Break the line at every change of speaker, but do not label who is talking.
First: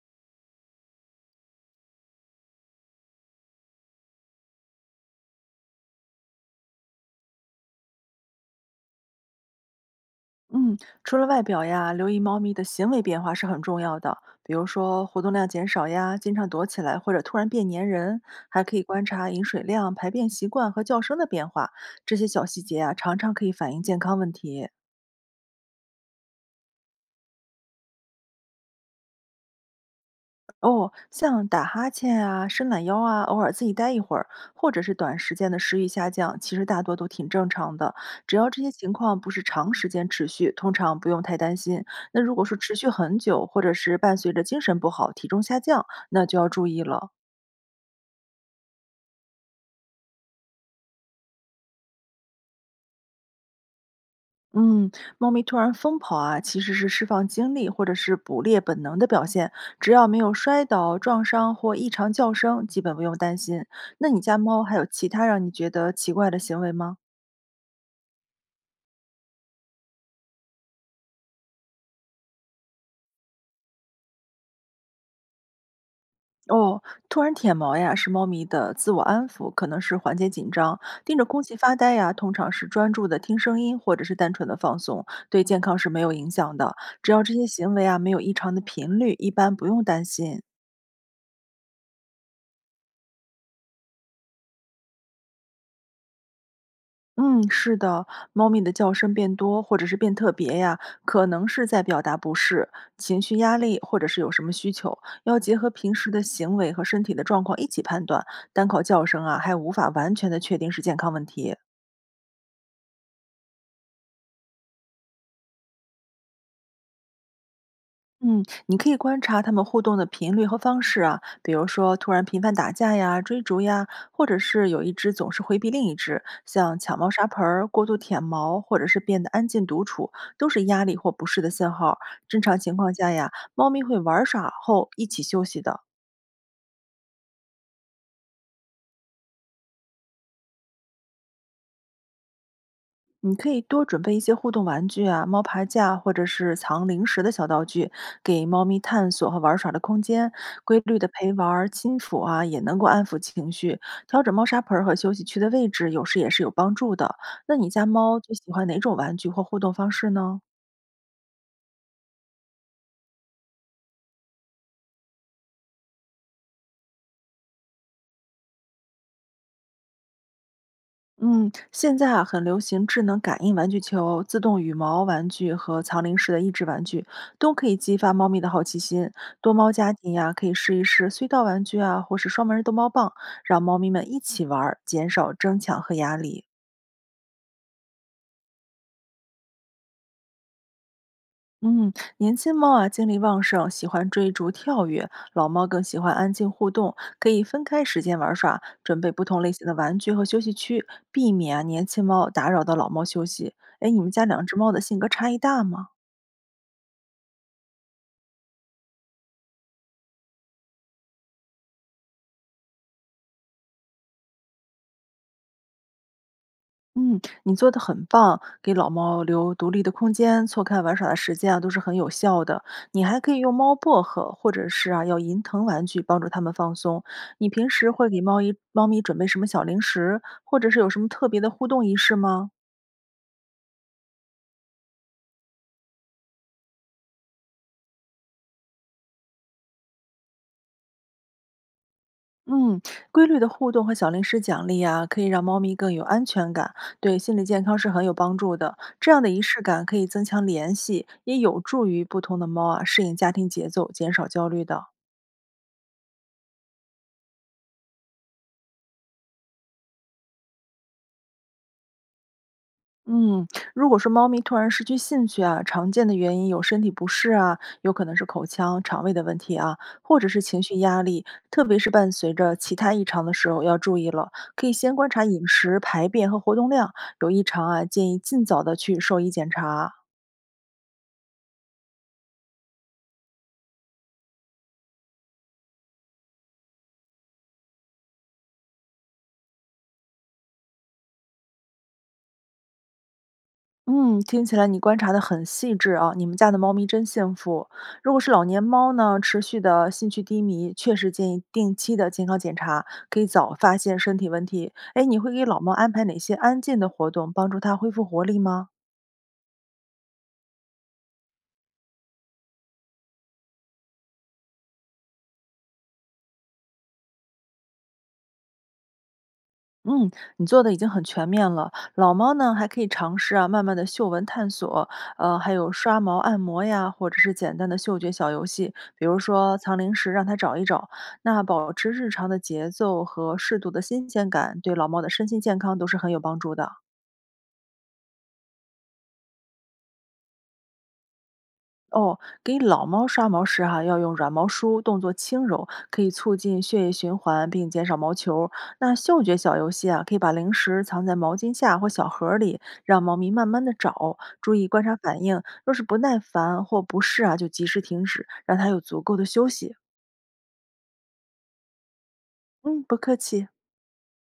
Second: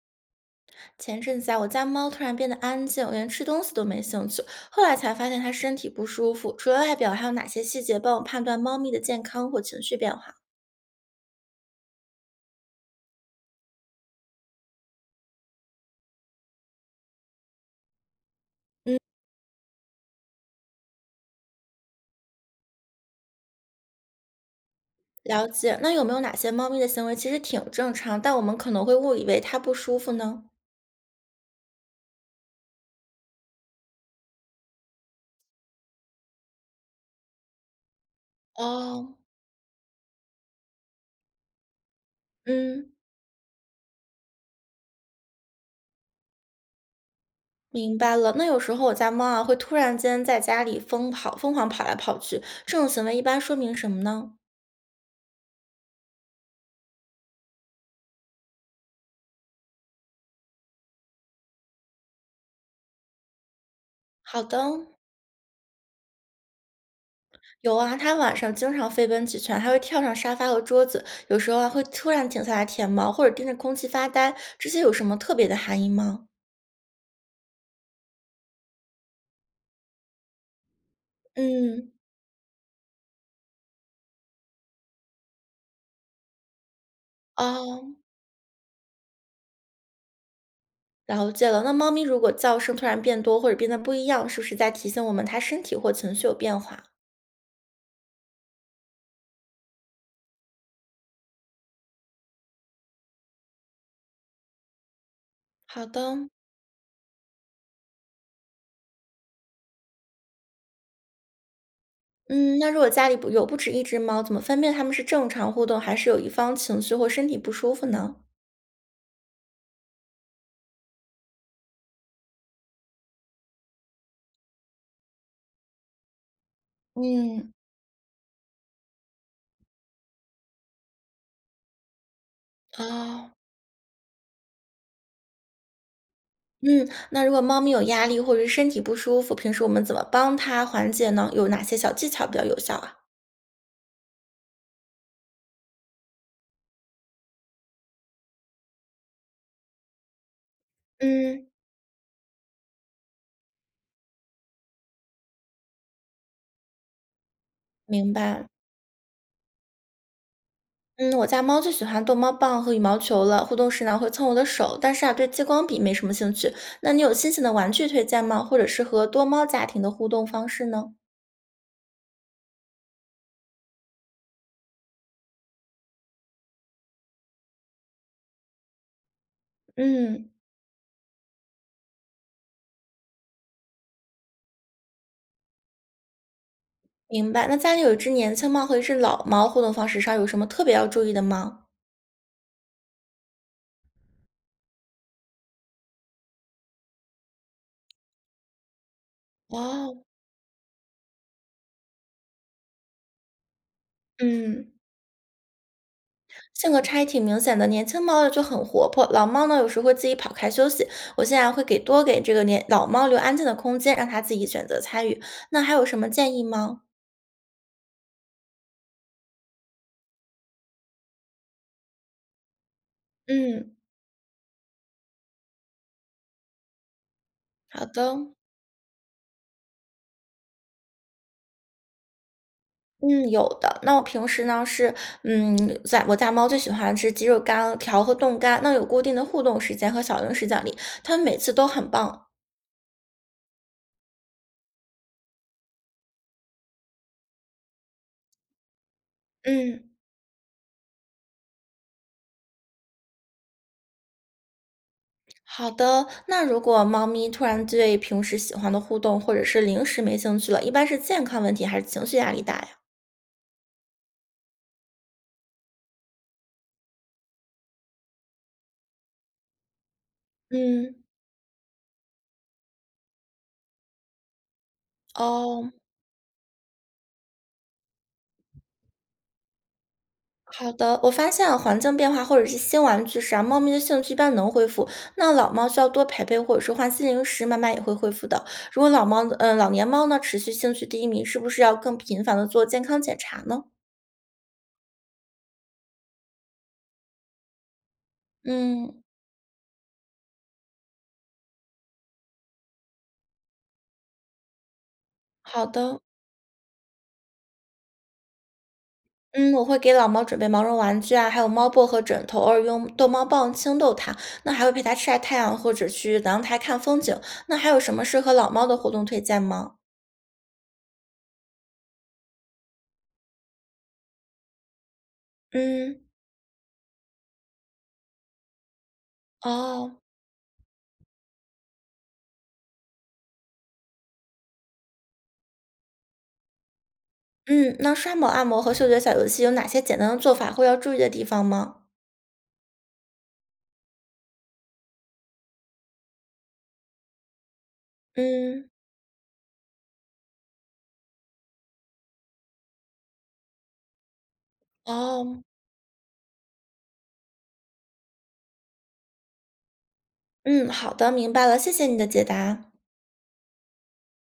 前阵子啊，我家猫突然变得安静，连吃东西都没兴趣。后来才发现它身体不舒服。除了外表，还有哪些细节帮我判断猫咪的健康或情绪变化？
嗯，除了外表呀，留意猫咪的行为变化是很重要的。比如说活动量减少呀，经常躲起来或者突然变粘人，还可以观察饮水量、排便习惯和叫声的变化，这些小细节啊，常常可以反映健康问题。
了解。那有没有哪些猫咪的行为其实挺正常，但我们可能会误以为它不舒服呢？
哦，像打哈欠啊、伸懒腰啊，偶尔自己待一会儿，或者是短时间的食欲下降，其实大多都挺正常的。只要这些情
哦，
况不是长时间持续，通常不用太担心。那如果说持续
嗯，
很久，或者是伴随着精神不好、体重下降，那就要注意了。
明白了。那有时候我家猫啊，会突然间在家里疯跑，疯狂跑来跑去，这种行为一般说明什么呢？
嗯，猫咪突然疯跑啊，其实是释放精力或者是捕猎本能的表现。只要没有摔倒、撞伤或异常叫声，基本不用担心。那你家
好的，
猫还有其他让你觉得奇怪的行为吗？
有啊，它晚上经常飞奔几圈，还会跳上沙发和桌子，有时候啊会突然停下来舔毛，或者盯着空气发呆，这些有什么特别的含义吗？
哦，突然舔毛呀，是猫咪的自我安抚，可能是缓解紧张；盯着空气发
嗯，
呆呀，通常是专注的听声音，或者是单纯的放松，对健康是没有影响的。只要这些行为
哦，
啊没有异常的频率，一般不用担心。
了解了。那猫咪如果叫声突然变多或者变得不一样，是不是在提醒我们它身体或情绪有变化？
嗯，是的，猫咪的叫声变多或者是变特别呀，可能是在表达不适、情绪压力，或者是有什么需求，要结合
好
平时
的，
的行为和身体的状况一起判断。单靠叫声啊，还无法完全的确定是健康问题。
嗯，那如果家里不有不止一只猫，怎么分辨它们是正常互动，还是有一方情绪或身体不舒服呢？
嗯，你可以观察他们互动的频率和方式啊，比如说突然频繁打架呀、追逐呀，或者是有一只总是回避另一只，像抢猫砂盆
嗯，
儿、过度舔毛，或者是变得安静独处，都是压力或不适的信号。正常情况下呀，
哦。
猫咪会玩耍后一起休息的。
嗯，那如果猫咪有压力或者是身体不舒服，平时我们怎么帮它缓解呢？有哪些小技巧比较有效啊？
你可以多准备一些互动玩具啊，猫爬架或者是藏零食的小道具，给猫咪探索和玩耍的空间。规律的陪玩
嗯，
儿、亲抚啊，也能够安抚情绪。调整猫砂盆儿和休息区的位置，有时也是有帮助的。那你家
明
猫最
白。
喜欢哪种玩具或互动方式呢？
嗯，我家猫最喜欢逗猫棒和羽毛球了，互动时呢会蹭我的手，但是啊对激光笔没什么兴趣。那你有新型的玩具推荐吗？或者是和多猫家庭的互动方式呢？
嗯，现在啊，很流行智能感应玩具球、自动羽毛玩具和藏零食的益智玩具，都可以激发猫咪的好奇心。多猫家庭
嗯，
呀、可以试一试隧道玩具啊，或是双门儿逗猫棒，让猫咪们一起玩儿，减少争抢和压力。
明白。那家里有一只年轻猫和一只老猫，互动方式上有什么特别要注意的吗？
嗯，年轻猫啊，精力旺盛，喜欢追逐跳跃；老猫更喜欢安静互动，可以分开时间玩耍，准备不同类型的玩
哦，
具和休息区，避免啊年轻猫打扰到老猫休息。哎，你们家两只猫
嗯。
的性格差异大吗？
性格差异挺明显的，年轻猫呢就很活泼，老猫呢有时会自己跑开休息。我现在会给多给这个年老猫留安静的空间，让它自己选择参与。那还有什么建议吗？
嗯，你做的很棒，给老猫留独立的空间，错开玩耍的时间啊，都是很有效的。你还可以用猫
嗯，
薄荷，或者是啊，要银藤玩具帮助它们放松。你平
好
时会
的。
给猫一猫咪准备什么小零食，或者是有什么特别的互动仪式吗？
嗯，有的。那我平时呢是，嗯，在我家猫最喜欢吃鸡肉干条和冻干，那有固定的互动时间和小零食奖励，它们每次都很棒。
嗯，规律的互动和小零食奖励啊，可以让猫咪更有安全感，对心理健康是很有帮助的。这样的仪式
嗯，
感可以增强联系，也有助于不同的猫啊适应家庭节奏，减少焦虑的。
好的。那如果猫咪突然对平时喜欢的互动或者是零食没兴趣了，一般是健康问题还是情绪压力大呀？
嗯，如果说猫咪突然失去兴趣啊，常见的原因有身体不适啊，有可能是口腔、肠胃的问题啊，或者是情绪
嗯，
压力，特别是伴随着其他异常的时候要注意了。可以先观察饮
哦，
食、排便和活动量，有异常啊，建议尽早的去兽医检查。
好的。我发现啊，环境变化或者是新玩具时啊，猫咪的兴趣一般能恢复。那老猫需要多陪陪，或者是换新零食，慢慢也会恢复的。如果老猫，老年猫呢，持续兴趣低迷，是不是要更频繁的做健康检查呢？
嗯，听起来你观察的很细致啊，你们家的猫咪真幸福。如果是老年猫
嗯，
呢，持续的兴趣低迷，确实建议定期的健康检查，可以早发现身体问题。哎，你会给老
好
猫安
的。
排哪些安静的活动，帮助它恢复活力吗？
嗯，我会给老猫准备毛绒玩具啊，还有猫薄荷枕头，偶尔用逗猫棒轻逗它。那还会陪它晒太阳，或者去阳台看风景。那还有什么适合老猫的活动推荐吗？
嗯，你做的已经很全面了。老猫呢，还可以尝试啊，慢慢的嗅闻探索，还有刷
嗯，
毛按摩呀，或者是简单的嗅觉小游戏，比如说藏零
哦。
食让它找一找。那保持日常的节奏和适度的新鲜感，对老猫的身心健康都是很有帮助的。
嗯，那刷毛、按摩和嗅觉小游戏有哪些简单的做法或要注意的地方吗？
哦，给老猫刷毛时哈、要用软毛梳，动作轻柔，可以促进血液循环并减少毛球。
嗯，
那嗅觉小游戏啊，可以把零食藏在毛巾下或小盒儿里，让猫咪慢慢的找，注意观察反应。
哦，
若是不耐烦或不适啊，就及时停止，让它有足够的休息。
嗯，好的，明白了，谢谢你的解答。
嗯，不客气。